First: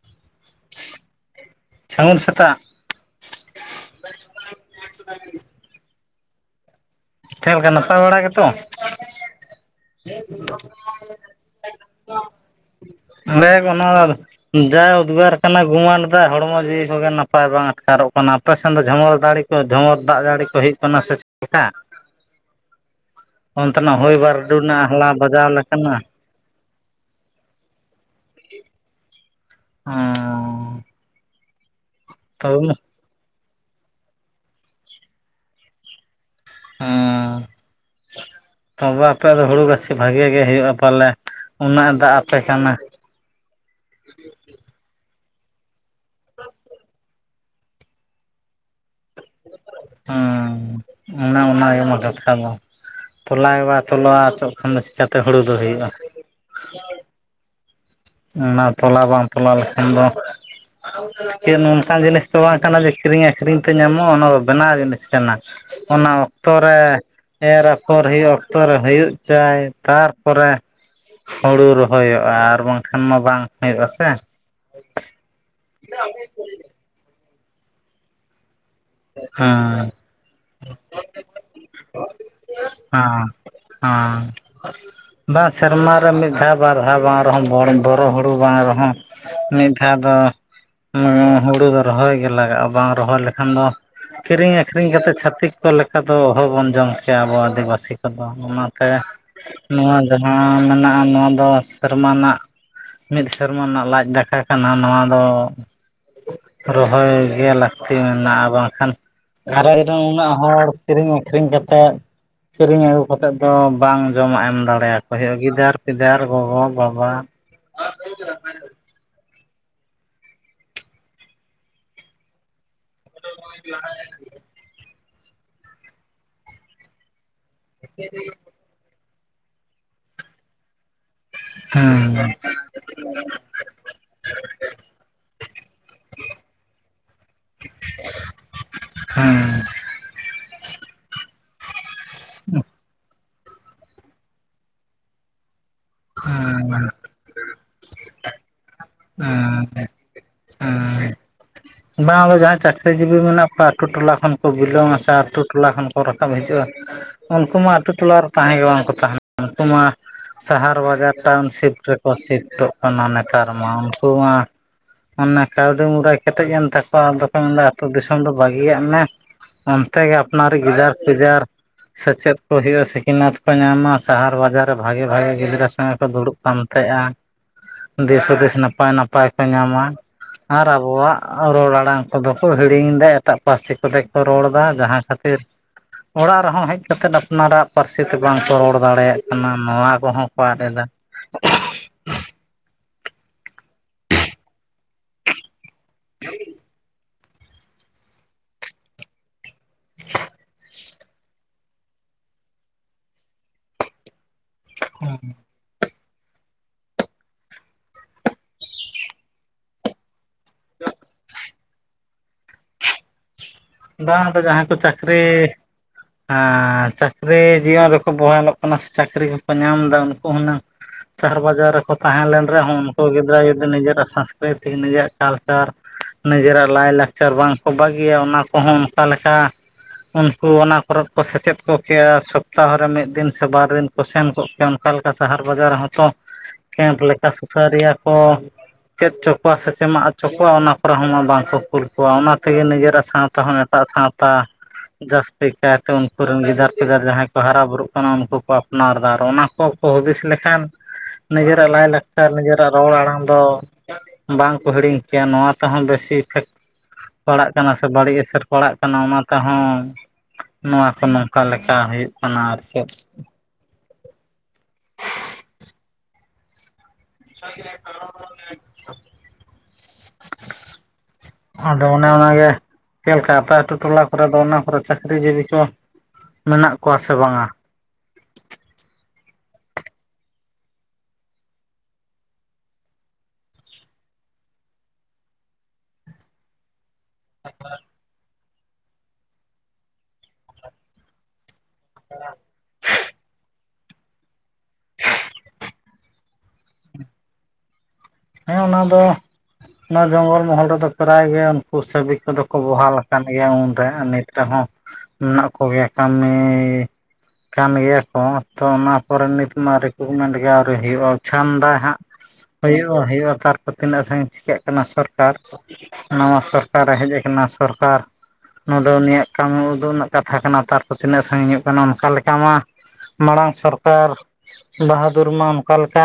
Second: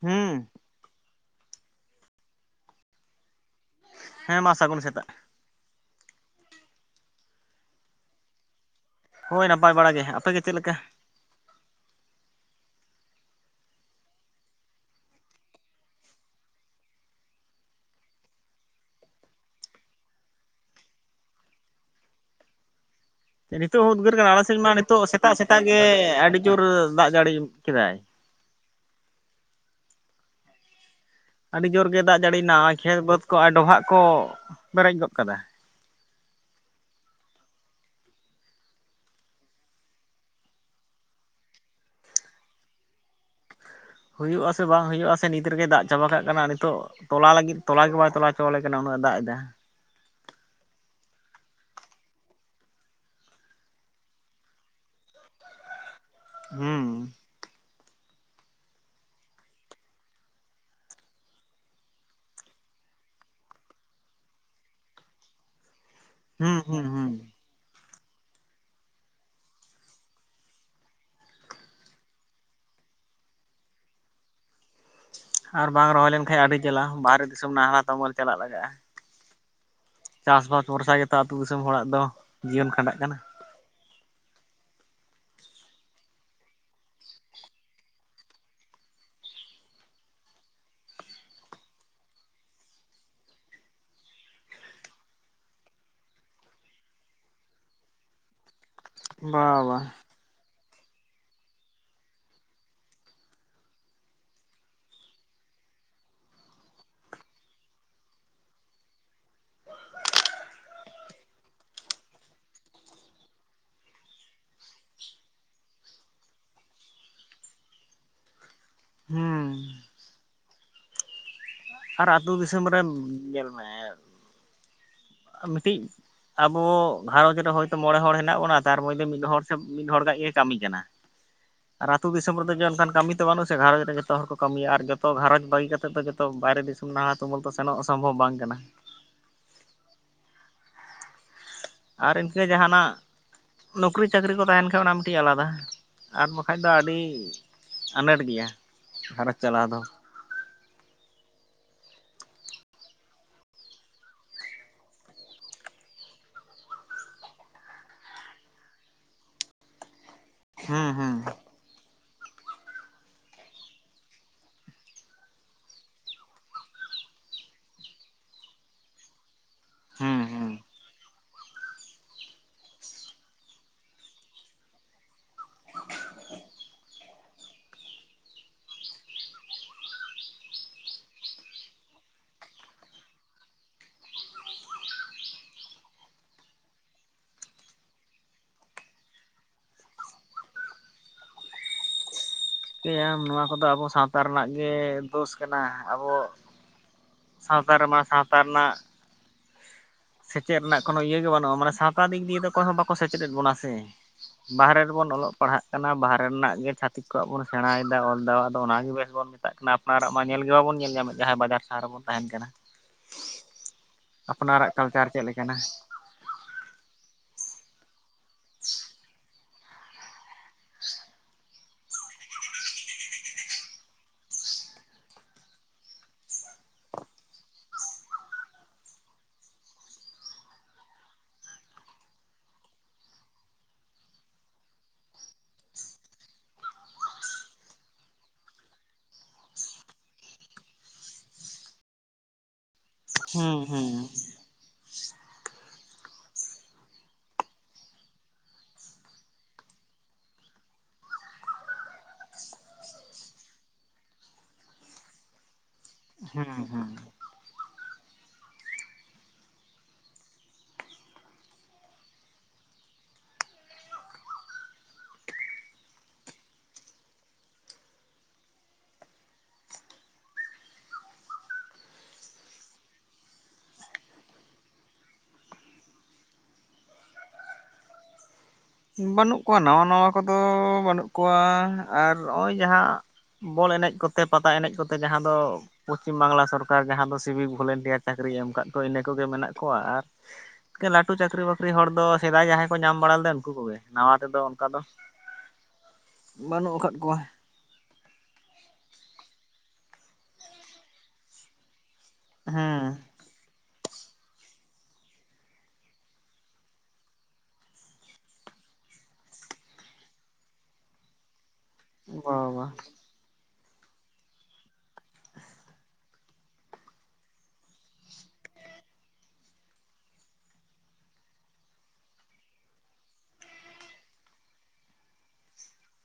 ᱦᱩᱸ ᱥᱟᱹᱜᱩᱱ ᱥᱮᱛᱟᱜ ᱦᱮᱸ ᱢᱟ ᱥᱟᱹᱜᱩᱱ ᱥᱮᱛᱟᱜ ᱪᱮᱫ ᱞᱮᱠᱟ ᱱᱟᱯᱟᱭ ᱵᱟᱲᱟ ᱜᱮᱛᱚ ᱦᱳᱭ ᱱᱟᱯᱟᱭ ᱵᱟᱲᱟ ᱜᱮ ᱟᱯᱮᱜᱮ ᱪᱮᱫ ᱞᱮᱠᱟ [unintelligible] ᱞᱮ [unintelligible] ᱡᱟ ᱩᱫᱽᱜᱟᱹᱨ ᱠᱟᱱᱟ ᱜᱩᱢᱟᱱ ᱫᱟ ᱦᱚᱲᱢᱚ ᱡᱤᱣᱤ ᱠᱚᱜᱮ ᱱᱟᱯᱟᱭ ᱵᱟᱝ ᱟᱴᱠᱟᱨᱚᱜ ᱟᱯᱮ ᱥᱮᱱ ᱫᱚ ᱡᱷᱚᱢᱚᱨ ᱫᱟᱲᱤ ᱠᱚ ᱡᱷᱚᱢᱚᱨ ᱫᱟᱜ ᱡᱟᱹᱲᱤ ᱠᱚ ᱦᱩᱭᱩᱜ ᱠᱟᱱᱟ ᱥᱮ ᱪᱮᱫ ᱞᱮᱠᱟ? ᱱᱤᱛᱚᱜ ᱦᱚᱸ ᱚᱱᱛᱮᱱᱟᱜ ᱩᱫᱽᱜᱟᱹᱨ ᱦᱚᱭ ᱠᱟᱱᱟ ᱟᱞᱮ ᱥᱮᱫ ᱵᱟᱹᱨᱰᱩ ᱢᱟ ᱨᱮᱱᱟᱜ ᱱᱤᱛᱚᱜ ᱦᱟᱞᱟ ᱥᱮᱛᱟᱜ ᱵᱟᱡᱟᱣ ᱥᱮᱛᱟᱜ ᱜᱮ ᱞᱮᱠᱟᱱᱟ ᱟᱹᱰᱤ ᱡᱳᱨ ᱫᱟᱜ ᱡᱟᱹᱲᱤ ᱠᱮᱫᱟᱭ᱾ [inaudible] ᱚᱸᱻ ᱟᱹᱰᱤ ᱡᱳᱨ ᱜᱮ ᱫᱟᱜ ᱡᱟᱹᱲᱤᱭᱮᱱᱟ ᱠᱷᱮᱛ ᱵᱟᱹᱫᱽ ᱠᱚ ᱟᱨ ᱰᱚᱵᱷᱟᱜ ᱠᱚ ᱯᱮᱨᱮᱡ ᱜᱚᱫ ᱠᱟᱫᱟ᱾ ᱟᱸᱻ [inaudible] ᱛᱚᱵᱮ ᱟᱯᱮ ᱫᱚ ᱦᱩᱲᱩ ᱜᱟᱹᱪᱷᱤ ᱵᱷᱟᱜᱤ ᱜᱮ ᱦᱩᱭᱩᱜᱼᱟ ᱯᱟᱞᱮ ᱩᱱᱟᱹᱜ ᱫᱟᱜ ᱟᱯᱮ ᱠᱟᱱᱟ᱾ [inaudible] ᱦᱩᱭᱩᱜ ᱟ ᱥᱮ ᱵᱟᱝ ᱦᱤᱭᱩᱜᱟ, ᱥᱮ ᱱᱤᱛ ᱨᱮᱜᱮ ᱫᱟᱜ ᱪᱟᱵᱟ ᱠᱟᱜ ᱠᱟᱱᱟᱭ᱾ ᱱᱤᱛᱚᱜ ᱛᱚᱞᱟ ᱞᱟᱜᱤᱫ ᱛᱚᱞᱟ ᱜᱮ ᱵᱟᱭ ᱛᱚᱞᱟ ᱦᱚᱪᱚᱣᱟᱞᱮ ᱠᱟᱱᱟ ᱩᱱᱟᱹᱜ ᱮ ᱫᱟᱜ ᱮᱫᱟ᱾ [inaudible] ᱦᱮᱸ [unintelligible] ᱠᱟᱛᱷᱟ ᱫᱚ ᱛᱚᱞᱟ ᱜᱮ ᱵᱟᱭ ᱛᱚᱞᱟ ᱦᱚᱪᱚ ᱠᱷᱟᱱ ᱫᱚ ᱪᱤᱠᱟᱛᱮ ᱦᱩᱲᱩ ᱫᱚ ᱦᱩᱭᱩᱜᱼᱟ᱾ ᱦᱩᱸ ᱚᱱᱟ ᱛᱚᱞᱟ ᱵᱟᱝ ᱛᱚᱞᱟ ᱞᱮᱠᱷᱟᱱ ᱫᱚ ᱪᱮᱫ ᱱᱚᱝᱠᱟᱱ ᱡᱤᱱᱤᱥ ᱫᱚ ᱵᱟᱝ ᱠᱟᱱᱟ ᱡᱮ ᱠᱤᱨᱤᱧ ᱟᱹᱠᱷᱨᱤᱧ ᱛᱮ ᱧᱟᱢᱚᱜᱼᱟ ᱚᱱᱟ ᱫᱚ ᱵᱮᱱᱟᱣ ᱡᱤᱱᱤᱥ ᱠᱟᱱᱟ᱾ ᱚᱱᱟ ᱚᱠᱛᱚ ᱦᱩᱸ ᱨᱮ ᱦᱩᱸ ᱦᱩᱸ ᱮᱨ ᱚᱨ ᱦᱩᱭᱩᱜ ᱚᱠᱛᱚ ᱨᱮ ᱦᱩᱭᱩᱜ ᱪᱟᱭ ᱛᱟᱨᱯᱚᱨᱮ ᱦᱩᱲᱩ ᱨᱚᱦᱚᱭᱚᱜᱼᱟ ᱟᱨ ᱵᱟᱝᱠᱷᱟᱱ ᱢᱟ ᱵᱟᱝ ᱦᱩᱭᱩᱜ ᱟᱥᱮ᱾ ᱟᱨ ᱵᱟᱝ ᱨᱚᱦᱚᱭ ᱞᱮᱱᱠᱷᱟᱱ ᱟᱹᱰᱤ ᱡᱟᱞᱟ ᱵᱟᱦᱨᱮ ᱫᱤᱥᱚᱢ ᱱᱟᱞᱦᱟ ᱛᱩᱢᱟᱹᱟᱞ ᱪᱟᱞᱟᱜ ᱞᱟᱜᱟᱜᱼᱟ᱾ ᱦᱸ ᱪᱟᱥᱼᱵᱟᱥ ᱵᱷᱚᱨᱥᱟ ᱜᱮᱛᱚ ᱟᱹᱛᱩ ᱫᱤᱥᱚᱢ ᱦᱚᱲᱟᱜ ᱫᱚ ᱡᱤᱭᱚᱱ ᱠᱷᱟᱸᱰᱟᱜ ᱦᱮᱸ ᱠᱟᱱᱟ᱾ ᱦᱮᱸ ᱵᱟᱝ ᱥᱮᱨᱢᱟ ᱨᱮ ᱢᱤᱫ ᱫᱷᱟᱣ ᱵᱟᱨ ᱫᱷᱟᱣ ᱵᱟᱝ ᱨᱮᱦᱚᱸ ᱵᱚᱨᱚ ᱦᱩᱲᱩ ᱵᱟᱝ ᱨᱮᱦᱚᱸ ᱢᱤᱫ ᱫᱷᱟᱣ ᱫᱚ ᱦᱩᱲᱩ ᱫᱚ ᱨᱚᱦᱚᱭ ᱜᱮ ᱞᱟᱜᱟᱜᱼᱟ ᱵᱟᱝ ᱨᱚᱦᱚᱭ ᱞᱮᱠᱷᱟᱱ ᱫᱚ ᱠᱤᱨᱤᱧ ᱟᱠᱷᱨᱤᱧ ᱠᱟᱛᱮᱫ ᱪᱷᱟᱛᱤᱠ ᱠᱚ ᱞᱮᱠᱟ ᱫᱚ ᱚᱦᱚ ᱵᱚᱱ ᱡᱚᱢ ᱠᱮᱭᱟ ᱟᱵᱚ ᱟᱹᱫᱤᱵᱟᱥᱤ ᱠᱚᱫᱚ ᱾ [unintelligible] ᱵᱟ ᱵᱟ ᱱᱚᱣᱟ ᱡᱟᱦᱟᱸ ᱢᱮᱱᱟᱜᱼᱟ ᱱᱚᱣᱟ ᱫᱚ ᱥᱮᱨᱢᱟ ᱨᱮᱱᱟᱜ ᱢᱤᱫ ᱥᱮᱨᱢᱟ ᱨᱮᱱᱟᱜ ᱞᱟᱡ ᱫᱟᱠᱟ ᱠᱟᱱᱟ ᱱᱚᱣᱟ ᱫᱚ᱾ ᱨᱚᱦᱚᱭ ᱜᱮ ᱞᱟᱹᱠᱛᱤ ᱢᱮᱱᱟᱜᱼᱟ ᱵᱟᱝ᱾ ᱠᱷᱟᱱ ᱜᱷᱟᱨᱚᱸᱡᱽ ᱨᱮᱱ ᱩᱱᱟᱹᱜ ᱦᱚᱲ ᱠᱤᱨᱤᱧ ᱟᱹᱠᱷᱨᱤᱧ ᱠᱟᱛᱮᱫ ᱠᱤᱨᱤᱧ ᱟᱹᱜᱩ ᱠᱟᱛᱮᱫ ᱫᱚ ᱵᱟᱝ ᱡᱚᱢᱟᱜ ᱮᱢ ᱫᱟᱲᱮᱭᱟᱠᱚ ᱦᱩᱭᱩᱜᱼᱟ ᱜᱤᱫᱟᱹᱨ ᱯᱤᱫᱟᱹᱨ ᱜᱚᱜᱚᱼᱵᱟᱵᱟ᱾ [unintelligible] ᱦᱩᱸ ᱟᱨ ᱟᱹᱛᱩ ᱫᱤᱥᱚᱢ ᱨᱮᱱ ᱧᱮᱞ ᱢᱮ ᱢᱤᱫᱴᱤᱡ ᱟᱵᱚ ᱜᱷᱟᱨᱚᱸᱡᱽ ᱨᱮ ᱦᱳᱭᱛᱚ ᱢᱚᱬᱮ ᱦᱚᱲ ᱦᱮᱱᱟᱜ ᱵᱚᱱᱟ ᱛᱟᱨ ᱢᱚᱫᱽᱫᱷᱮ ᱢᱤᱫ ᱦᱚᱲ ᱥᱮ ᱢᱤᱫ ᱦᱚᱲᱟᱜ ᱜᱮ ᱠᱟᱹᱢᱤ ᱠᱟᱱᱟ᱾ ᱟᱨ ᱟᱹᱛᱩ ᱦᱮᱸ ᱫᱤᱥᱚᱢ ᱨᱮ ᱡᱮ ᱚᱱᱠᱟᱱ ᱠᱟᱹᱢᱤ ᱫᱚ ᱵᱟᱹᱱᱩᱜ ᱥᱮ ᱜᱸᱷᱟᱨᱚᱸᱡᱽ ᱨᱮ ᱡᱚᱛᱚ ᱦᱚᱲ ᱠᱚ ᱠᱟᱹᱢᱤᱭᱟ ᱟᱨ ᱡᱚᱛᱚ ᱜᱷᱟᱨᱚᱸᱡᱽ ᱵᱟᱹᱜᱤ ᱠᱟᱛᱮ ᱫᱚ ᱡᱚᱛᱚ ᱵᱟᱭᱨᱮ ᱫᱤᱥᱚᱢ ᱱᱟᱦᱞᱟ ᱛᱩᱢᱟᱹᱞ ᱛᱚ ᱥᱮᱱᱚᱜ ᱥᱚᱢᱵᱷᱚᱵᱽ ᱵᱟᱝ ᱠᱟᱱᱟ᱾ ᱦᱮᱸ ᱟᱨ ᱤᱱᱠᱟᱹ ᱡᱟᱦᱟᱱᱟᱜ ᱱᱚᱩᱠᱨᱤ ᱪᱟᱠᱨᱤ ᱠᱚ ᱛᱟᱦᱮᱱ ᱠᱷᱟᱱ ᱚᱱᱟ ᱢᱤᱴᱤᱡ ᱟᱞᱟᱫᱟ᱾ ᱟᱨ ᱵᱟᱠᱷᱟᱡ ᱫᱚ ᱟᱹᱰᱤ ᱟ. ᱱᱟᱴ ᱜᱮᱭᱟ ᱜᱷᱟᱨᱚᱸᱡᱽ ᱦᱮᱸ ᱪᱟᱞᱟᱣ ᱫᱚ᱾ [inaudible] ᱵᱟᱝ ᱟᱫᱚ ᱡᱟᱦᱟᱸᱭ ᱪᱟᱹᱠᱨᱤ ᱡᱤᱵᱤ ᱢᱮᱱᱟᱜ ᱠᱚᱣᱟ ᱟᱛᱩ ᱴᱚᱞᱟ ᱠᱷᱚᱱ ᱠᱚ ᱵᱤᱞᱚᱢᱝᱼᱟ ᱥᱮ ᱟᱛᱩ ᱴᱚᱞᱟ ᱠᱷᱚᱱ ᱠᱚ ᱨᱟᱠᱟᱵ ᱦᱤᱡᱩᱜᱼᱟ᱾ ᱩᱱᱠᱩ ᱢᱟ ᱟᱛᱩ ᱴᱚᱞᱟ ᱨᱮ ᱛᱟᱦᱮᱸ ᱜᱮ ᱵᱟᱝᱠᱚ ᱛᱟᱦᱮᱱᱟ ᱩᱱᱠᱩ ᱢᱟ ᱥᱟᱦᱟᱨ ᱦᱩᱸ ᱵᱟᱡᱟᱨ ᱦᱩᱸ ᱴᱟᱣᱩᱱᱥᱤᱯ ᱨᱮ ᱥᱤᱯᱴᱚ ᱠᱟᱱᱟ ᱱᱮᱛᱟᱨ ᱢᱟ ᱩᱱᱠᱩ ᱢᱟ ᱚᱱᱮ ᱠᱟᱹᱣᱰᱤ ᱢᱩ [unintelligible] ᱠᱮᱴᱮᱡ ᱮᱱ ᱛᱟᱠᱚᱣᱟ ᱟᱫᱚ ᱠᱚ ᱢᱮᱱᱫᱟ ᱟᱹᱛᱩ ᱫᱤᱥᱚᱢ ᱫᱚ ᱵᱟᱹᱜᱤᱭᱟᱜ ᱢᱮ᱾ ᱚᱱᱛᱮ ᱜᱮ ᱦᱩᱸ ᱦᱩᱸ ᱟᱯᱱᱟᱨᱤ ᱜᱤᱫᱟᱹᱨ ᱯᱤᱫᱟᱹᱨ [inaudible] ᱥᱮᱪᱮᱫ ᱠᱚ ᱦᱩᱭᱩᱜᱼᱟ ᱥᱤᱠᱷᱱᱟᱹᱛ ᱠᱚ ᱧᱟᱢᱟ ᱥᱟᱦᱟᱨ ᱵᱟᱡᱟᱨ ᱨᱮ ᱵᱷᱟᱜᱮ ᱵᱷᱟᱜᱤ ᱜᱤᱫᱽᱨᱟᱹ ᱥᱚᱸᱜᱮ ᱠᱚ ᱫᱩᱲᱩᱵ ᱯᱟᱱᱛᱮᱜᱼᱟ᱾ ᱫᱤᱥ ᱦᱩᱫᱤᱥ ᱱᱟᱯᱟᱭ ᱱᱟᱯᱟᱭ ᱠᱚ ᱧᱟᱢᱟ ᱟᱨ ᱟᱵᱚᱣᱟᱜ ᱨᱚᱲ ᱟᱲᱟᱝ ᱠᱚᱫᱚ ᱠᱚ ᱦᱤᱲᱤᱧ ᱮᱫᱟ ᱮᱴᱟᱜ ᱯᱟᱹᱨᱥᱤ ᱠᱚᱛᱮ ᱠᱚ ᱨᱚᱲᱫᱟ ᱡᱟᱦᱟᱸ ᱠᱷᱟᱹᱛᱤᱨ ᱚᱲᱟᱜ ᱨᱮᱦᱚᱸ ᱦᱮᱡ ᱠᱟᱛᱮᱫ ᱟᱯᱱᱟᱨᱟᱜ ᱯᱟᱹᱨᱥᱤ ᱛᱮ ᱵᱟᱝᱠᱚ ᱨᱚᱲ ᱫᱟᱲᱮᱭᱟᱜ ᱠᱟᱱᱟ ᱱᱚᱣᱟ ᱠᱚᱦᱚᱸ ᱠᱚ ᱟᱫ ᱮᱫᱟ᱾ [inaudible] ᱪᱤᱠᱟ. ᱭᱟᱢ ᱱᱚᱣᱟ ᱠᱚᱫᱚ ᱟᱵᱚ ᱥᱟᱶᱛᱟ ᱨᱮᱱᱟᱜ ᱜᱮ ᱫᱳᱥ ᱠᱟᱱᱟ ᱟᱵᱚ ᱥᱟᱶᱛᱟ ᱨᱮᱢᱟ ᱥᱟᱶᱛᱟ ᱨᱮᱱᱟᱜ ᱥᱮᱪᱮᱫ ᱨᱮᱱᱟᱜ ᱠᱳᱱᱳ ᱤᱭᱟᱹ ᱜᱮ ᱵᱟᱹᱱᱩᱜᱼᱟ ᱢᱟᱱᱮ ᱥᱟᱶᱛᱟ ᱫᱤᱠ ᱫᱤᱭᱮ ᱫᱚ ᱚᱠᱚᱭ ᱦᱚᱸ ᱵᱟᱠᱚ ᱥᱮᱪᱮᱫᱮᱫ ᱵᱚᱱᱟ ᱥᱮ᱾ ᱵᱟᱦᱨᱮ ᱨᱮᱵᱚᱱ ᱚᱞᱚᱜ ᱯᱟᱲᱦᱟᱜ ᱠᱟᱱᱟ ᱵᱟᱦᱟᱨ ᱨᱮᱱᱟᱜ ᱜᱮ ᱪᱷᱟᱛᱤᱠ ᱠᱚᱣᱟᱜ ᱵᱚᱱ ᱥᱮᱬᱟᱭᱮᱫᱟ ᱚᱞᱫᱟ ᱟᱫᱚ ᱚᱱᱟᱜᱮ ᱵᱮᱥ ᱵᱚᱱ ᱢᱮᱛᱟᱜ ᱠᱟᱱᱟ ᱟᱯᱱᱟᱨᱟᱜ ᱢᱟ ᱧᱮᱞ ᱜᱮ ᱵᱟᱵᱚᱱ ᱧᱮᱞ ᱧᱟᱢᱮᱫ ᱠᱟᱱᱟ᱾ ᱡᱟᱦᱟᱸᱭ ᱵᱟᱡᱟᱨ ᱥᱟᱦᱟᱨ ᱨᱮᱵᱚᱱ ᱛᱟᱦᱮᱱ ᱠᱟᱱᱟ᱾ ᱵᱟᱝ ᱫᱚ ᱡᱟᱦᱟᱸᱭ ᱟᱯᱱᱟᱨᱟᱜ ᱠᱚ ᱠᱟᱞᱪᱟᱨ ᱪᱟᱹᱠᱨᱤ ᱪᱮᱫ ᱞᱮᱠᱟᱱᱟ ᱮᱸ ᱪᱟᱹᱠᱨᱤ ᱡᱤᱭᱚᱱ ᱨᱮᱠᱚ ᱵᱚᱦᱟᱞᱚᱜ ᱠᱟᱱᱟ ᱥᱮ ᱪᱟᱹᱠᱨᱤ ᱠᱚᱠᱚ ᱧᱟᱢ ᱮᱫᱟ ᱩᱱᱠᱩ ᱦᱩᱱᱟᱹᱝ ᱥᱟᱦᱟᱨ- ᱵᱟᱡᱟᱨ ᱨᱮᱠᱚ ᱛᱟᱦᱮᱸ ᱞᱮᱱ ᱨᱮᱦᱚᱸ ᱩᱱᱠᱩ ᱜᱤᱫᱽᱨᱟᱹ ᱡᱩᱫᱤ ᱱᱤᱡᱮᱨᱟᱜ ᱥᱟᱥᱠᱨᱤᱛᱤ ᱱᱤᱡᱮᱨᱟᱜ ᱠᱟᱞᱪᱟᱨ ᱱᱤᱡᱮᱨᱟᱜ ᱞᱟᱭᱼᱞᱟᱠᱪᱟᱨ ᱵᱟᱝᱠᱚ ᱵᱟᱹᱜᱤᱭᱟ ᱚᱱᱟ ᱠᱚᱦᱚᱸ ᱚᱱᱠᱟ ᱞᱮᱠᱟ ᱩᱱᱠᱩ ᱚᱱᱟ ᱠᱚᱨᱮ ᱠᱚ ᱥᱮᱪᱮᱫ ᱠᱚᱜ ᱠᱮᱭᱟ ᱥᱚᱯᱛᱟ ᱨᱮ ᱢᱤᱫ ᱫᱤᱱ ᱥᱮ ᱵᱟᱨ ᱫᱤᱱ ᱠᱚ ᱥᱮᱱ ᱠᱚᱜ ᱠᱮᱭᱟ, ᱚᱱᱠᱟ ᱚᱠᱟ ᱞᱮᱠᱟ ᱥᱟᱦᱟᱨ ᱵᱟᱡᱟᱨ ᱨᱮ ᱦᱚᱸᱛᱚ ᱠᱮᱢᱯ ᱞᱮᱠᱟ ᱥᱩᱥᱟᱹᱨᱤᱭᱟ ᱠᱚ ᱪᱮᱫᱪᱚ ᱠᱚᱣᱟ ᱥᱮ ᱪᱮ ᱮᱢᱟᱜ ᱦᱚᱪᱚ ᱠᱚᱣᱟ ᱚᱱᱟ ᱠᱚᱨᱮ ᱦᱚᱸ ᱵᱟᱝᱠᱚ ᱠᱩᱞ ᱠᱚᱣᱟ ᱚᱱᱟ ᱛᱮᱜᱮ ᱱᱤᱡᱮᱨᱟᱜ ᱥᱟᱶᱛᱮ ᱦᱩᱸ ᱡᱚᱛᱚᱦᱚᱱ ᱮᱴᱟᱜ ᱦᱩᱸ ᱥᱟᱶᱛᱟ ᱡᱟᱹᱥᱛᱤ ᱠᱟᱭᱛᱮ ᱩᱱᱠᱩᱮᱱ ᱜᱤᱫᱟᱹᱨ ᱯᱤᱫᱟᱹᱨ ᱡᱟᱦᱟᱸᱭ ᱠᱚ ᱦᱟᱨᱟ ᱵᱩᱨᱩᱜ ᱠᱟᱱᱟ ᱩᱱᱠᱩ ᱠᱚ ᱟᱯᱱᱟᱨ ᱫᱟ ᱟᱨ ᱚᱱᱟ ᱠᱚ ᱦᱩᱫᱤᱥ ᱞᱮᱠᱷᱟᱱ ᱱᱤᱡᱮᱨᱟᱜ ᱞᱟᱭᱼᱞᱟᱠᱪᱟᱨ ᱱᱤᱡᱮᱨᱟᱜ ᱨᱚᱲ ᱟᱲᱟᱝ ᱫᱚ ᱵᱟᱝ ᱠᱚ ᱦᱤᱲᱤᱧ ᱠᱮᱭᱟ ᱱᱚᱣᱟ ᱛᱮᱦᱚᱸ ᱵᱮᱥ ᱦᱮᱸ ᱦᱮᱸ ᱯᱟᱲᱟᱜ ᱠᱟᱱᱟ ᱥᱮ ᱵᱟᱹᱲᱤᱡ ᱮᱥᱮᱨ ᱯᱟᱲᱟᱜ ᱠᱟᱱᱟ ᱚᱱᱟ ᱛᱮᱦᱚᱸ ᱱᱚᱣᱟ ᱠᱚ ᱱᱚᱝᱠᱟ ᱞᱮᱠᱟ ᱦᱩᱭᱩᱜ ᱠᱟᱱᱟ ᱟᱨ ᱪᱮᱫ [unintelligible] [unintelligible] ᱟᱫᱚ ᱚᱱᱮ ᱚᱱᱟᱜᱮ ᱪᱮᱫ ᱞᱮᱠᱟ ᱟᱹᱛᱩ ᱟᱹᱛᱩ ᱴᱚᱞᱟ ᱠᱚᱨᱮ ᱫᱚ ᱚᱱᱟ ᱠᱚᱨᱮ ᱪᱟᱹᱠᱨᱤ ᱡᱤᱵᱤ ᱠᱚ ᱢᱮᱱᱟᱜ ᱠᱚᱣᱟ ᱥᱮ ᱵᱟᱝᱼᱟ? ᱵᱟᱹᱱᱩᱜ ᱠᱚᱣᱟ ᱱᱟᱣᱟ ᱱᱟᱣᱟ ᱠᱚᱫᱚ ᱵᱟᱹᱱᱩᱜ ᱠᱚᱣᱟ ᱟᱨ ᱱᱚᱜᱼᱚᱭ ᱡᱟᱦᱟᱸ ᱵᱚᱞ ᱮᱱᱮᱡ ᱠᱚᱛᱮ ᱯᱟᱛᱟ ᱮᱱᱮᱡ ᱠᱚᱛᱮ ᱡᱟᱦᱟᱸ ᱫᱚ ᱯᱚᱥᱪᱤᱢ ᱵᱟᱝᱞᱟ ᱥᱚᱨᱠᱟᱨ ᱡᱟᱦᱟᱸ ᱫᱚ ᱥᱤᱵᱤᱠ ᱵᱷᱚᱞᱮᱱᱴᱤᱭᱟᱨ ᱪᱟᱹᱠᱨᱤᱭ ᱮᱢ ᱠᱟᱫ ᱠᱚᱣᱟ ᱟᱨ ᱞᱟᱹᱴᱩ ᱪᱟᱹᱠᱨᱤ ᱵᱟᱠ ᱦᱚᱲ ᱫᱚ ᱥᱮᱫᱟᱭ ᱡᱟᱦᱟᱸᱭ ᱠᱚ ᱧᱟᱢ ᱵᱟᱲᱟ ᱞᱮᱫᱮ ᱠᱚᱜᱮ ᱱᱟᱣᱟ ᱛᱮᱫᱚ ᱚᱱᱠᱟ ᱫᱚ ᱵᱟᱹᱱᱩᱜ ᱟᱠᱟᱫ ᱠᱚᱣᱟ᱾ ᱦᱮᱸ ᱚᱱᱟ ᱫᱚ ᱚᱱᱟ ᱡᱚᱝᱜᱚᱞ ᱢᱚᱦᱚᱞ ᱨᱮᱫᱚ ᱯᱨᱟᱭ ᱜᱮ ᱩᱱᱠᱩ ᱪᱷᱚᱵᱤ ᱠᱚᱫᱚ ᱠᱚ ᱦᱮᱸ ᱵᱚᱦᱞᱟ ᱟᱠᱟᱱ ᱜᱮᱭᱟ᱾ ᱩᱱ ᱱᱤᱛ ᱨᱮᱦᱚᱸ ᱢᱮᱱᱟᱜ ᱠᱚᱜᱮᱭᱟ᱾ ᱠᱟᱹᱢᱤ ᱠᱟᱱ ᱜᱮᱭᱟᱠᱚ ᱛᱚ ᱚᱱᱟ ᱯᱚᱨᱮ ᱱᱤᱛ ᱢᱟ ᱨᱤᱠᱨᱩᱴᱢᱮᱱᱴ ᱜᱮ ᱟᱹᱣᱨᱤ ᱦᱩᱭᱩᱜᱼᱟᱪᱷᱟᱱ ᱵᱟ ᱵᱟ ᱥᱚᱨᱠᱟᱨ ᱠᱚ ᱛᱤᱱᱟᱹᱜ ᱥᱟᱺᱜᱤᱧ ᱪᱤᱠᱟᱹᱜ ᱠᱟᱱᱟ ᱥᱚᱨᱠᱟᱨ ᱱᱚᱣᱟ ᱥᱚᱨᱠᱟᱨᱮ ᱦᱮᱡ ᱟᱠᱟᱱᱟ᱾ ᱥᱚᱨᱠᱟᱨ ᱱᱚᱣᱟ ᱫᱚ ᱩᱱᱤᱭᱟᱜ ᱠᱟᱹᱢᱤ ᱩᱫᱩᱜ ᱨᱮᱱᱟᱜ ᱠᱟᱛᱷᱟ ᱠᱟᱱᱟ ᱛᱟᱨ ᱯᱚᱨ ᱛᱤᱱᱟᱹᱜ ᱥᱟᱹᱜᱤᱧ ᱦᱩᱭᱩᱜ ᱠᱟᱱᱟ ᱚᱱᱠᱟ ᱞᱮᱠᱟ ᱢᱟ ᱢᱟᱲᱟᱝ ᱥᱚᱨᱠᱟᱨ ᱵᱟᱦᱟ ᱫᱩᱨᱱᱟᱢ ᱚᱠᱟ ᱞᱮᱠᱟ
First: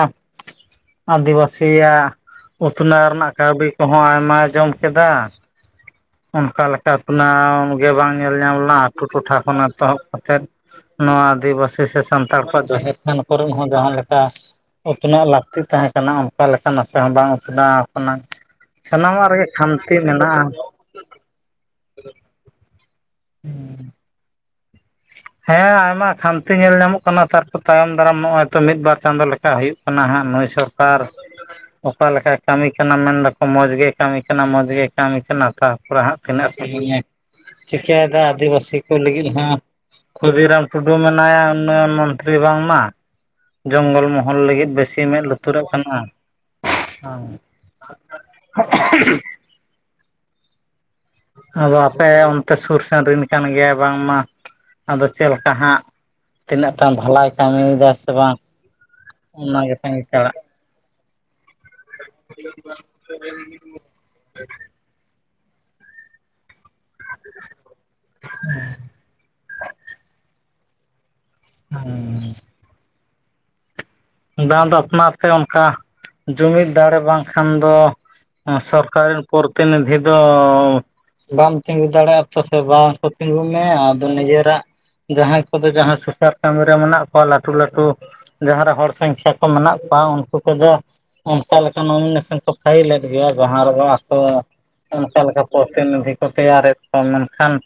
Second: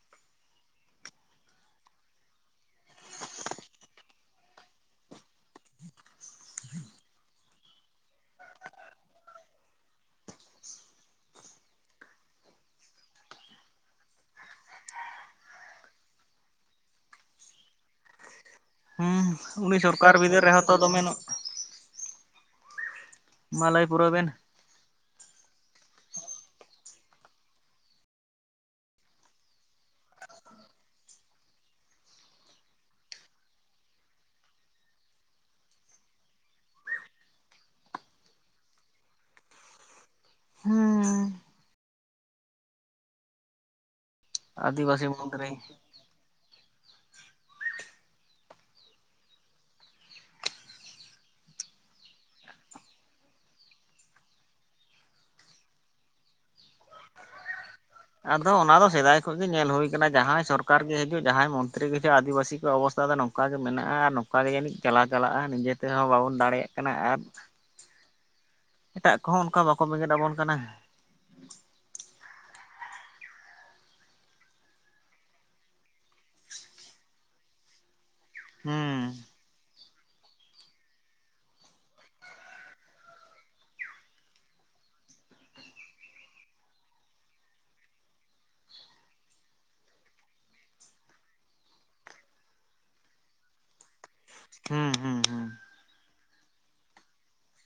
ᱟᱹᱫᱤᱵᱟᱹᱥᱤ ᱯᱮᱭᱟ ᱩᱛᱷᱱᱟᱹᱣ ᱨᱮᱱᱟᱜ ᱠᱟᱹᱣᱰᱤ ᱠᱚᱦᱚᱸ ᱟᱭᱢᱟᱭ ᱡᱚᱢ ᱠᱮᱫᱟ᱾ ᱚᱱᱠᱟ ᱞᱮᱠᱟ ᱩᱛᱱᱟᱹ ᱜᱮ ᱵᱟᱝ ᱧᱮᱞ ᱧᱟᱢ ᱞᱮᱱᱟ ᱟᱹᱛᱩᱳ ᱴᱚᱴᱷᱟ ᱠᱷᱚᱱ ᱮᱛᱚᱦᱚᱵ ᱠᱟᱛᱮᱫ ᱱᱚᱣᱟ ᱟᱹᱫᱤᱵᱟᱹᱥᱤ ᱥᱮ ᱥᱟᱱᱛᱟᱲ ᱠᱚᱣᱟᱜ ᱡᱟᱦᱮᱨ ᱛᱷᱟᱱ ᱠᱚᱨᱮ ᱦᱚᱸ ᱡᱟᱦᱟᱸ ᱞᱮᱠᱟ ᱩᱛᱷᱱᱟᱹᱶ ᱞᱟᱹᱠᱛᱤᱜ ᱛᱟᱦᱮᱸ ᱠᱟᱱᱟ ᱚᱱᱠᱟ ᱞᱮᱠᱟ ᱱᱟᱥᱮ ᱦᱚᱸ ᱵᱟᱝ ᱩᱛᱷᱱᱟᱹᱶ ᱟᱠᱟᱱᱟ᱾ ᱦᱮᱸ ᱥᱟᱱᱟᱢᱟᱜ ᱨᱮᱜᱮ ᱩᱱᱤ ᱠᱷᱟᱱᱛᱤ ᱥᱚᱨᱠᱟᱨ ᱵᱤᱫᱟᱹᱞ ᱢᱮᱱᱟᱜᱼᱟ᱾ ᱨᱮᱦᱚᱸ ᱛᱚ ᱫᱚᱢᱮ ᱢᱟ ᱞᱟᱹᱭ ᱯᱩᱨᱟᱹᱣ ᱵᱮᱱ ᱦᱮᱸ ᱟᱭᱢᱟ ᱠᱷᱟᱱᱛᱤ ᱧᱮᱞ ᱧᱟᱢᱚᱜ ᱠᱟᱱᱟ ᱛᱟᱨᱯᱚᱨ ᱛᱟᱭᱚᱢ ᱫᱟᱨᱟᱢ ᱱᱚᱜᱼᱚᱭ ᱛᱚ ᱢᱤᱫ ᱵᱟᱨ ᱪᱟᱸᱫᱳ ᱞᱮᱠᱟ ᱦᱩᱭᱩᱜ ᱠᱟᱱᱟ ᱦᱟᱸᱜ᱾ ᱱᱩᱭ ᱥᱚᱨᱠᱟᱨ ᱚᱠᱟᱮ ᱞᱮᱠᱟᱭ ᱠᱟᱹᱢᱤ ᱠᱟᱱᱟ ᱢᱮᱱᱫᱟᱠᱚ ᱢᱚᱡᱽ ᱜᱮ ᱠᱟᱹᱢᱤ ᱠᱟᱱᱟ ᱢᱚᱡᱽ ᱜᱮ ᱠᱟᱹᱢᱤ ᱠᱟᱱᱟ ᱛᱟᱣᱯᱚᱨᱮ ᱦᱟᱸᱜ ᱛᱤᱱᱟᱹᱜ ᱪᱤᱠᱟᱹᱭᱮᱫᱟ ᱟᱹᱫᱤᱵᱟᱹᱥᱤ ᱠᱚ ᱞᱟᱹᱜᱤᱫ ᱦᱚᱸ ᱠᱷᱩᱫᱤᱨᱟᱢ ᱴᱩᱰᱩ ᱢᱮᱱᱟᱭᱟ ᱩᱱᱱᱚᱭᱚᱱ ᱢᱚᱱᱛᱨᱤ ᱵᱟᱝᱢᱟ ᱡᱚᱝᱜᱚᱞ ᱢᱚᱦᱚᱞ ᱦᱚᱲ ᱞᱟᱹᱜᱤᱫ ᱟᱹᱫᱤᱵᱟᱹᱥᱤ ᱵᱟᱹᱥᱭᱟᱹᱢ ᱢᱮᱸᱫ ᱢᱚᱱᱛᱨᱤ ᱞᱩᱛᱩᱨ ᱟᱜ ᱠᱟᱱᱟ᱾ [unintelligible] ᱟᱫᱚ ᱟᱯᱮ ᱚᱱᱛᱮ ᱥᱩᱨ ᱥᱮᱱ ᱨᱤᱱ ᱠᱟᱱ ᱜᱮᱭᱟ ᱵᱟᱝ ᱢᱟ? ᱟᱫᱚ ᱪᱮᱫ ᱞᱮᱠᱟ ᱦᱟᱸᱜ ᱛᱤᱱᱟᱹᱜᱴᱟ ᱵᱷᱟᱞᱟᱭ ᱠᱟᱹᱢᱤᱭᱮᱫᱟ ᱥᱮ ᱵᱟᱝ ᱟᱫᱚ ᱚᱱᱟ ᱫᱚ ᱥᱮᱫᱟᱭ ᱠᱷᱚᱱ ᱜᱮ ᱚᱱᱟ ᱧᱮᱞ ᱦᱩᱭ ᱜᱮᱛᱟᱧ ᱠᱟᱱᱟ, ᱪᱟᱲᱟᱜ ᱡᱟᱦᱟᱸᱭ ᱥᱚᱨᱠᱟᱨ ᱜᱮ ᱦᱤᱡᱩᱜ ᱡᱟᱦᱟᱸᱭ ᱢᱚᱱᱛᱨᱤ ᱜᱮ ᱦᱤᱡᱩᱜ ᱟᱹᱫᱤᱵᱟᱹᱥᱤ ᱠᱚ ᱚᱵᱚᱥᱛᱟ ᱫᱚ ᱱᱚᱝᱠᱟ ᱜᱮ ᱢᱮᱱᱟᱜᱼᱟ ᱟᱨ ᱱᱚᱝᱠᱟ ᱜᱮ ᱡᱟᱹᱱᱤᱡ ᱪᱟᱞᱟᱣ ᱪᱟᱞᱟᱜᱼᱟ᱾ ᱱᱤᱡᱮ ᱛᱮᱦᱚᱸ ᱵᱟᱵᱚᱱ ᱫᱟᱲᱮᱭᱟᱜ ᱠᱟᱱᱟ ᱟᱨ ᱦᱮᱸ ᱮᱴᱟᱜ ᱠᱚᱦᱚᱸ ᱚᱱᱠᱟ ᱵᱟᱠᱚ ᱵᱮᱸᱜᱮᱫ ᱟᱵᱚᱱ ᱠᱟᱱᱟ᱾ ᱦᱩᱸ᱾ ᱫᱟᱢ ᱫᱚ ᱟᱯᱱᱟᱨ ᱛᱮ ᱚᱱᱠᱟ ᱡᱩᱢᱤᱫ ᱫᱟᱲᱮ ᱵᱟᱝᱠᱷᱟᱱ ᱫᱚ᱾ ᱥᱚᱨᱠᱟᱨ ᱦᱮᱸ ᱨᱤᱱ ᱯᱚᱨᱛᱤᱱᱤᱫᱷᱤ ᱫᱚ ᱵᱟᱢ ᱛᱤᱸᱜᱩ ᱫᱟᱲᱮᱭᱟᱜᱼᱟ ᱛᱮ ᱥᱮ ᱵᱟᱝ ᱠᱚ ᱛᱤᱸᱜᱩ ᱢᱮᱭᱟ ᱫᱩᱱᱣᱟ. ᱨᱟ-ᱜ? ᱡᱟᱦᱟᱸᱭ ᱠᱚᱫᱚ ᱡᱟᱦᱟᱸ ᱥᱩᱥᱟ. ᱨ ᱠᱟᱹᱢᱤ ᱨᱮ ᱢᱮᱱᱟᱜ ᱠᱚᱣᱟ ᱞᱟᱹᱴᱩ ᱞᱟᱹᱴᱩ ᱡᱟᱦᱟᱸᱨᱮ ᱦᱚᱲ ᱥᱟᱸᱝᱠᱷᱟ ᱠᱚ ᱢᱮᱱᱟᱜ ᱠᱚᱣᱟ ᱩᱱᱠᱩ ᱠᱚᱫᱚ ᱚᱱᱠᱟ ᱞᱮᱠᱟ ᱱᱩᱢᱤᱱᱮᱥᱟ. ᱱ ᱠᱚ ᱯᱷᱟᱭᱤᱞᱮᱫ ᱜᱮᱭᱟ ᱡᱟᱦᱟᱸ ᱨᱮᱫᱚ ᱛᱚ ᱦᱩᱸ ᱚᱱᱠᱟ ᱦᱩᱸ ᱞᱮᱠᱟ ᱯᱚᱨᱛᱤᱱᱤᱫᱷᱤ ᱠᱚ ᱛᱮᱭᱟᱨᱮᱫ ᱠᱚᱣᱟ ᱢᱮᱱᱠᱷᱟᱱ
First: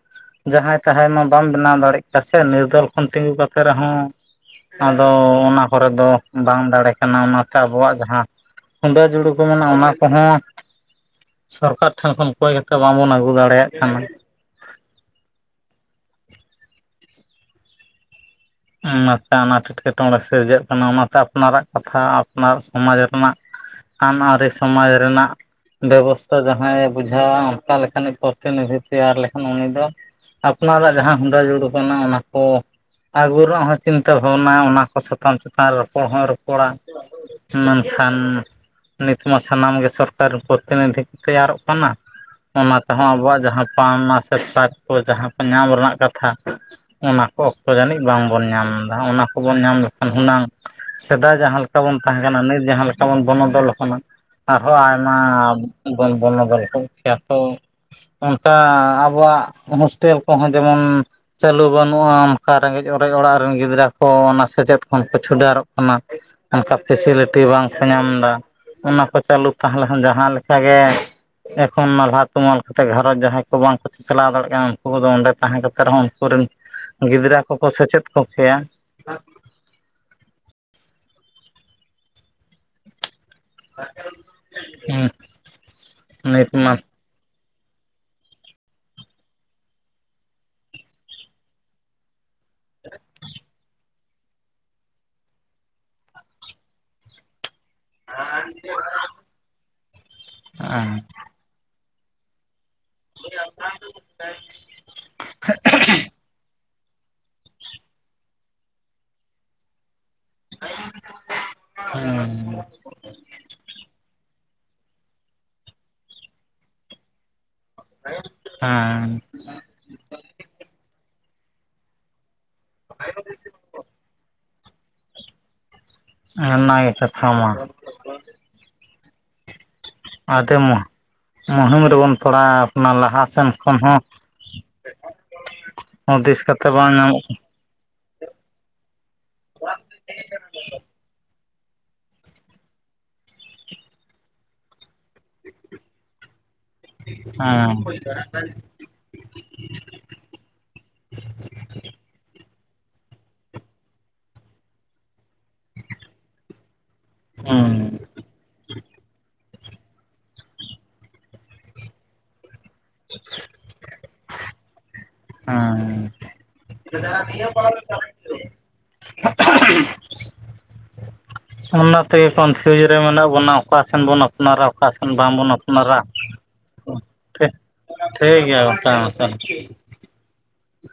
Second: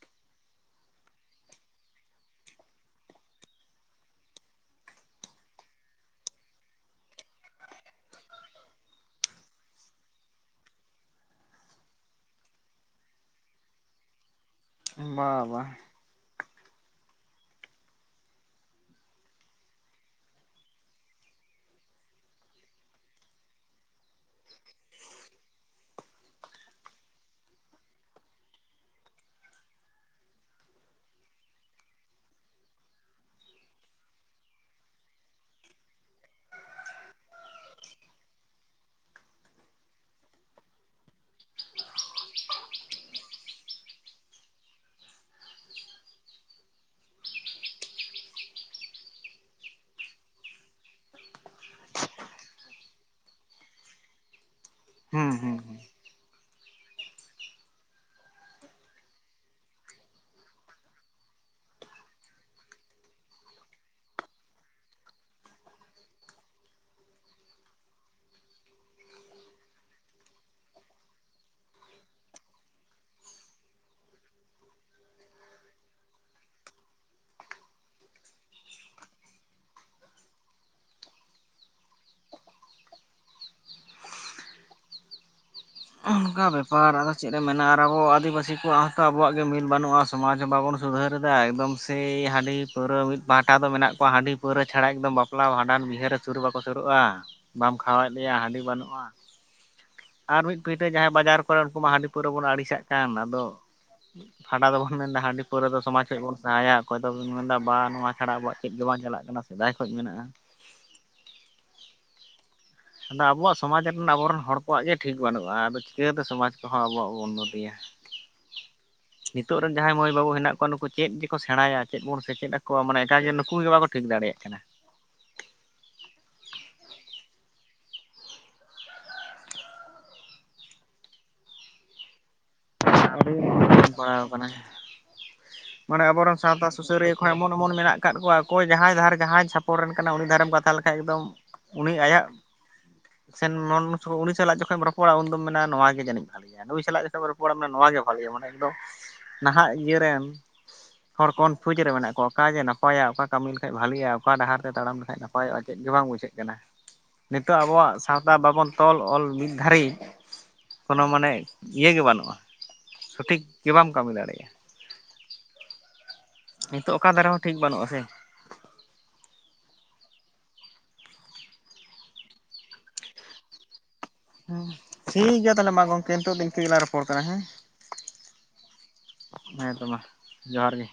[unintelligible] ᱟᱫᱚ ᱚᱱᱟ ᱠᱚᱨᱮ ᱫᱚ ᱵᱟᱝ ᱫᱟᱲᱮ ᱠᱟᱱᱟ ᱚᱱᱟᱛᱮ ᱟᱵᱚᱣᱟᱜ ᱡᱟᱦᱟᱸ ᱦᱩᱸᱰᱟᱹ ᱡᱩᱲᱩ ᱠᱚ ᱢᱮᱱᱟᱜᱼᱟ ᱚᱱᱟ ᱠᱚᱦᱚᱸ ᱥᱚᱨᱠᱟᱨ ᱴᱷᱮᱱ ᱠᱷᱚᱱ ᱠᱚᱭ ᱦᱚᱛᱚ ᱵᱟᱵᱚᱱ ᱟᱹᱜᱩ ᱫᱟᱲᱮᱭᱟᱜ ᱠᱟᱱᱟ᱾ ᱵᱟ ᱵᱟ᱾ ᱚᱱᱟᱛᱮ ᱚᱱᱟ ᱮᱴᱠᱮᱴᱚᱬᱮ ᱥᱤᱨᱡᱟᱹᱜ ᱠᱟᱱᱟ ᱚᱱᱟᱛᱮ ᱟᱯᱱᱟᱨᱟᱜ ᱠᱟᱛᱷᱟ ᱟᱯᱱᱟᱨ ᱥᱚᱢᱟᱡᱽ ᱨᱮᱱᱟᱜ᱾ ᱟᱱᱟᱨᱤ ᱥᱚᱢᱟᱡᱽ ᱨᱮᱱᱟᱜ ᱵᱮᱵᱚᱥᱛᱷᱟ ᱡᱟᱦᱟᱸᱭᱮ ᱵᱩᱡᱷᱟᱹᱣᱟ ᱚᱱᱠᱟ ᱞᱮᱠᱟᱱᱤᱡ ᱯᱚᱨᱛᱤᱱᱤᱫᱷᱤ ᱛᱮᱭᱟᱨ ᱞᱮᱠᱷᱟᱱ ᱩᱱᱤ ᱫᱚ ᱟᱯᱱᱟᱨᱟᱜ ᱡᱟᱦᱟᱸ ᱦᱩᱸᱰᱟᱹ ᱡᱩᱲᱩ ᱚᱱᱟ ᱚᱱᱟ ᱠᱚ᱾ ᱟᱹᱜᱩ ᱨᱮᱱᱟᱜ ᱦᱚᱸ ᱪᱤᱱᱛᱟᱹ ᱵᱷᱟᱵᱱᱟ ᱚᱱᱟ ᱠᱚ ᱥᱟᱛᱟᱢ ᱪᱮᱛᱟᱱ ᱨᱮ ᱦᱚᱸ ᱨᱚᱯᱚᱲ- ᱟ᱾ ᱢᱮᱱᱠᱷᱟᱱ ᱱᱤᱛᱢᱟ ᱥᱟᱱᱟᱢᱜᱮ ᱥᱚᱨᱠᱟᱨᱤ ᱯᱚᱨᱛᱤᱱᱤᱫᱷᱤ ᱠᱚ ᱛᱮᱭᱟᱨᱚᱜ ᱠᱟᱱᱟ᱾ ᱚᱱᱟ ᱛᱮᱦᱚᱸ ᱟᱵᱚᱣᱟᱜ ᱡᱟᱦᱟᱸ ᱯᱟᱣᱱᱟ ᱥᱮ ᱥᱟᱠᱷ ᱠᱚ ᱡᱟᱦᱟᱸ ᱠᱚ ᱧᱟᱢ ᱨᱮᱱᱟᱜ ᱠᱟᱛᱷᱟ ᱚᱱᱟ ᱠᱚ᱾ ᱡᱟᱹᱱᱤᱡ ᱵᱟᱝᱵᱚᱱ ᱧᱟᱢ ᱮᱫᱟ᱾ ᱚᱱᱟ ᱠᱚᱵᱚᱱ ᱧᱟᱢ ᱞᱮᱠᱷᱟᱱ ᱦᱩᱱᱟᱹᱝ ᱥᱮᱫᱟᱭ ᱡᱟᱦᱟᱸ ᱞᱮᱠᱟ ᱵᱚᱱ ᱛᱟᱦᱮᱸ ᱠᱟᱱᱟ ᱱᱤᱛ ᱡᱟᱦᱟᱸ ᱞᱮᱠᱟ ᱵᱚᱱ ᱵᱚᱱᱚᱫᱚᱞᱚᱜ ᱠᱟᱱᱟ᱾ ᱟᱨᱦᱚᱸ ᱟᱭᱢᱟ ᱦᱩᱸ ᱦᱩᱸ ᱦᱩᱸ ᱵᱚᱱ ᱵᱚᱱᱚᱫᱚᱞ ᱠᱚ ᱠᱮᱭᱟᱛᱚ ᱚᱱᱠᱟ ᱟᱵᱚᱣᱟᱜ ᱦᱳᱥᱴᱮᱞ ᱠᱚᱦᱚᱸ ᱡᱮᱢᱚᱱ ᱪᱟᱹᱞᱩ ᱵᱟᱹᱱᱩᱜᱼᱟ᱾ ᱚᱠᱟ ᱨᱮᱸᱜᱮᱡ ᱚᱨᱮᱡ ᱚᱲᱟᱜ ᱨᱤᱱ ᱜᱤᱫᱽᱨᱟᱹ ᱠᱚ ᱚᱱᱟ ᱥᱮᱪᱮᱫ ᱠᱷᱚᱱ ᱠᱚ ᱪᱷᱩᱰᱟ. ᱨᱚᱜ ᱠᱟᱱᱟ ᱚᱱᱠᱟ ᱯᱷᱤᱥᱤᱞᱤᱴᱤ ᱵᱟᱝᱠᱚ ᱧᱟᱢ ᱮᱫᱟ᱾ ᱚᱱᱟ ᱠᱚ ᱪᱟᱹᱞᱩ ᱛᱟᱦᱮᱸ ᱞᱮᱱ ᱡᱟᱦᱟᱸ ᱞᱮᱠᱟᱜᱮ ᱮᱠᱷᱚᱱ ᱱᱟᱞᱦᱟ ᱛᱩᱢᱟᱹᱞ ᱠᱟᱛᱮ ᱜᱷᱟᱨᱚᱸᱡᱽ ᱡᱟᱦᱟᱸᱭ ᱠᱚ ᱵᱟᱝᱠᱚ ᱪᱟᱞᱟᱣ ᱫᱟᱲᱮᱭᱟᱜ ᱠᱟᱱᱟ ᱩᱱᱠᱩ ᱠᱚᱫᱚ ᱚᱸᱰᱮ ᱛᱟᱦᱮᱸ ᱠᱟᱛᱮ ᱨᱮᱦᱚᱸ ᱩᱱᱠᱩ ᱜᱤᱫᱽᱨᱟᱹ ᱠᱚᱠᱚ ᱥᱮᱪᱮᱫ ᱠᱚᱜ ᱠᱮᱭᱟ᱾ ᱦᱩᱸ᱾ ᱚᱱᱠᱟ ᱵᱮᱯᱟᱨ ᱟᱫᱚ ᱪᱮᱫ? ᱢᱮᱱᱟᱜᱼᱟ ᱟᱨ ᱟᱵᱚ ᱟᱹᱫᱤᱵᱟᱹᱥᱤ ᱠᱚᱣᱟᱜ ᱦᱚᱸᱛᱚ ᱟᱵᱚᱣᱟᱜ ᱜᱮ ᱢᱤᱞ ᱵᱟᱹᱱᱩᱜᱼᱟ ᱥᱚᱢᱟᱡᱽ ᱦᱚᱸ ᱵᱟᱵᱚᱱ ᱥᱩᱫᱷᱟᱹᱨ ᱮᱫᱟ ᱮᱠᱫᱚᱢ ᱥᱮᱭ ᱦᱸ᱾ ᱦᱟᱺᱰᱤ ᱯᱟᱹᱣᱨᱟᱹ ᱢᱤᱫ ᱯᱟᱦᱴᱟ ᱫᱚ ᱢᱮᱱᱟᱜ ᱦᱟᱺᱰᱤ ᱯᱟᱹᱣᱨᱟᱹ ᱪᱷᱟᱲᱟ ᱮᱠᱫᱚᱢ ᱵᱟᱯᱞᱟ ᱵᱷᱟᱸᱰᱟᱱ ᱵᱤᱦᱟᱹᱨᱮ ᱥᱩᱨ ᱵᱟᱠᱚ ᱥᱩᱨᱩᱜᱼᱟ᱾ ᱵᱟᱢ ᱠᱷᱟᱣᱟᱭᱮᱫ ᱞᱮᱭᱟ ᱦᱟᱺᱰᱤ ᱵᱟᱹᱱᱩᱜᱼᱟ ᱟᱨ ᱢᱤᱫ ᱯᱤᱴᱟᱹ ᱦᱮᱸ ᱡᱟᱦᱟᱸᱭ ᱵᱟᱡᱟᱨ ᱠᱚᱨᱮ ᱩᱱᱠᱩ ᱢᱟ ᱦᱟᱺᱰᱤ ᱯᱟᱹᱣᱨᱟᱹ ᱵᱚᱱ ᱟᱹᱲᱤᱥᱟᱜ ᱠᱟᱱ ᱟᱫᱚ ᱯᱷᱟᱰᱟ ᱫᱚᱵᱚᱱ ᱢᱮᱱᱫᱟ ᱦᱟᱺᱰᱤ ᱯᱟᱹᱣᱨᱟᱹ ᱫᱚ ᱥᱚᱢᱟᱡᱽ ᱠᱷᱚᱱ ᱵᱚᱱ ᱥᱟᱦᱟᱭᱟ᱾ ᱚᱠᱚᱭ ᱫᱚᱵᱤᱱ ᱢᱮᱱᱫᱟ ᱵᱟ ᱱᱚᱣᱟ ᱪᱷᱟᱲᱟ ᱟᱵᱚᱣᱟᱜ ᱪᱮᱫ ᱜᱮ ᱵᱟᱝ ᱪᱟᱞᱟᱜ ᱠᱟᱱᱟ ᱥᱮᱫᱟᱭ ᱠᱷᱚᱱ ᱢᱮᱱᱟᱜᱼᱟ᱾ ᱦᱩᱸ᱾ ᱟᱫᱚ ᱟᱵᱚᱣᱟᱜ ᱥᱚᱢᱟᱡᱽ ᱨᱮᱱᱟᱜ ᱟᱵᱚᱨᱤᱱ ᱦᱚᱲ ᱠᱚᱣᱟᱜ ᱜᱮ ᱴᱷᱤᱠ ᱵᱟᱹᱱᱩᱜᱼᱟ ᱟᱫᱚ ᱪᱤᱠᱟᱹᱛᱮ ᱥᱚᱢᱟᱡᱽ ᱠᱚᱦᱚᱸ ᱟᱵᱚᱣᱟᱜ ᱵᱚᱱ ᱦᱮᱸ ᱱᱤᱛᱚᱜ ᱨᱤᱱ ᱡᱟᱦᱟᱸᱭ ᱢᱟᱹᱭ ᱵᱟᱹᱵᱩ ᱦᱮᱱᱟᱜ ᱠᱚᱣᱟ ᱱᱩᱠᱩ ᱪᱮᱫ ᱠᱚ ᱥᱮᱬᱟᱭᱟ ᱪᱮᱫ ᱵᱚᱱ ᱥᱮᱪᱮᱫ ᱟᱠᱚᱣᱟ ᱢᱟᱱᱮ ᱮᱴᱟᱜᱮ ᱱᱩᱠᱩ ᱜᱮ ᱵᱟᱠᱚ ᱴᱷᱤᱠ ᱫᱟᱲᱮᱭᱟᱜ ᱠᱟᱱᱟ᱾ ᱚᱱᱟᱜᱮ ᱠᱟᱛᱷᱟ ᱢᱟ᱾ ᱟᱫᱚ ᱢᱟ ᱢᱩᱦᱤᱢ ᱨᱮᱵᱚᱱ ᱯᱟᱲᱟᱣ ᱚᱱᱟ ᱞᱟᱦᱟ ᱟᱹᱰᱤ ᱥᱮᱱ ᱠᱷᱚᱱ ᱢᱩᱥᱠᱤᱞ ᱦᱚᱸ ᱯᱟᱲᱟᱣ ᱟᱠᱟᱱᱟ [unintelligible] ᱢᱟᱱᱮ ᱟᱵᱚᱨᱤᱱ ᱦᱩᱫᱤᱥ ᱠᱟᱛᱮ ᱥᱟᱶᱛᱟ ᱵᱟᱝ ᱥᱩᱥᱟᱹᱨᱤᱭᱟᱹ ᱧᱟᱢᱚᱜ ᱠᱷᱚᱱ ᱮᱢᱚᱱ ᱮᱢᱚᱱ ᱢᱮᱱᱟᱜ ᱟᱠᱟᱫ ᱠᱚᱣᱟ ᱚᱠᱚᱭ ᱡᱟᱦᱟᱸᱭ ᱫᱷᱟᱨ ᱡᱟᱦᱟᱸᱭ ᱪᱷᱟᱯᱚᱱ ᱨᱤᱱ ᱠᱟᱱᱟᱭ ᱩᱱᱤ ᱫᱷᱟᱨᱮᱢ ᱠᱟᱛᱷᱟ ᱞᱮᱠᱟ ᱮᱠᱫᱚᱢ᱾ ᱩᱱᱤ ᱟᱭᱟᱜ ᱥᱮᱱ ᱩᱱᱤ ᱥᱟᱞᱟᱜ ᱡᱚᱠᱷᱚᱡ ᱨᱚᱯᱚᱲᱟᱢ ᱩᱱ ᱫᱚᱢ ᱢᱮᱱᱟ ᱱᱚᱣᱟᱜᱮ ᱡᱟᱹᱱᱤᱡ᱾ ᱱᱩᱭ ᱥᱟᱞᱟᱜ ᱜᱮᱥᱮᱢ ᱨᱚᱯᱚᱲᱟ ᱠᱟᱱᱟ᱾ ᱱᱚᱣᱟᱜᱮ ᱵᱷᱟᱹᱜᱞᱤᱭᱟ ᱢᱟᱱᱮ ᱤᱧ ᱫᱚ ᱱᱟᱦᱟᱜ ᱤᱭᱟᱹ ᱨᱮᱱ ᱦᱚᱲ ᱠᱚᱱᱯᱷᱤᱭᱩᱡᱽ ᱨᱮ ᱢᱮᱱᱟᱜ ᱠᱚᱣᱟ᱾ ᱚᱠᱟ ᱡᱮ ᱱᱟᱯᱟᱭᱟ ᱚᱠᱟ ᱠᱟᱹᱢᱤ ᱞᱮᱠᱷᱟᱡ ᱵᱷᱟᱹᱞᱤᱣᱟ ᱚᱠᱟ ᱰᱟᱦᱟᱨ ᱛᱮ ᱛᱟᱲᱟᱢ ᱞᱮᱠᱷᱟᱡ ᱦᱮᱸ ᱦᱮᱸ [unintelligible] ᱫᱷᱟᱹᱨᱤᱡ ᱠᱳᱱᱳ ᱢᱟᱱᱮ ᱤᱭᱟᱹᱜᱮ ᱵᱟᱹᱱᱩᱜᱼᱟ᱾ ᱥᱚᱴᱷᱤᱠ ᱜᱮ ᱵᱟᱢ ᱠᱟᱹᱢᱤ ᱫᱟᱲᱮᱭᱟᱜᱼᱟ᱾ ᱱᱤᱛᱚᱜ ᱚᱠᱟ ᱫᱷᱟᱨᱮ ᱦᱚᱸ ᱴᱷᱤᱠ ᱦᱸ-ᱚ ᱵᱟᱹᱱᱩᱜᱼᱟ ᱥᱮ [unintelligible] ᱚᱱᱟ ᱛᱮ ᱠᱚᱱᱯᱷᱤᱭᱩᱡᱽ ᱨᱮ ᱢᱮᱱᱟᱜ ᱵᱚᱱᱟ ᱚᱠᱟ ᱚᱠᱟ ᱥᱮᱱ ᱵᱚᱱ ᱦᱮᱸ ᱟᱯᱱᱟᱨᱟ ᱚᱠᱟ ᱥᱮᱱ ᱴᱷᱤᱠ ᱵᱟᱝᱵᱚᱱ ᱜᱮᱭᱟ ᱛᱟᱦᱚᱞᱮ ᱢᱟ ᱟᱯᱱᱟᱨᱟ᱾ ᱜᱚᱝᱠᱮ ᱱᱤᱛᱚᱜ ᱫᱚ ᱤᱱᱠᱟᱹ ᱜᱮᱞᱟᱝ ᱨᱚᱯᱚᱲ ᱠᱟᱱᱟ ᱦᱮᱸ ᱴᱷᱤᱠ ᱜᱮᱭᱟ ᱜᱚᱝᱠᱮ ᱢᱩᱪᱟᱹᱫ ᱦᱮᱸ ᱛᱚ ᱢᱟ ᱡᱚᱦᱟᱨ ᱜᱮ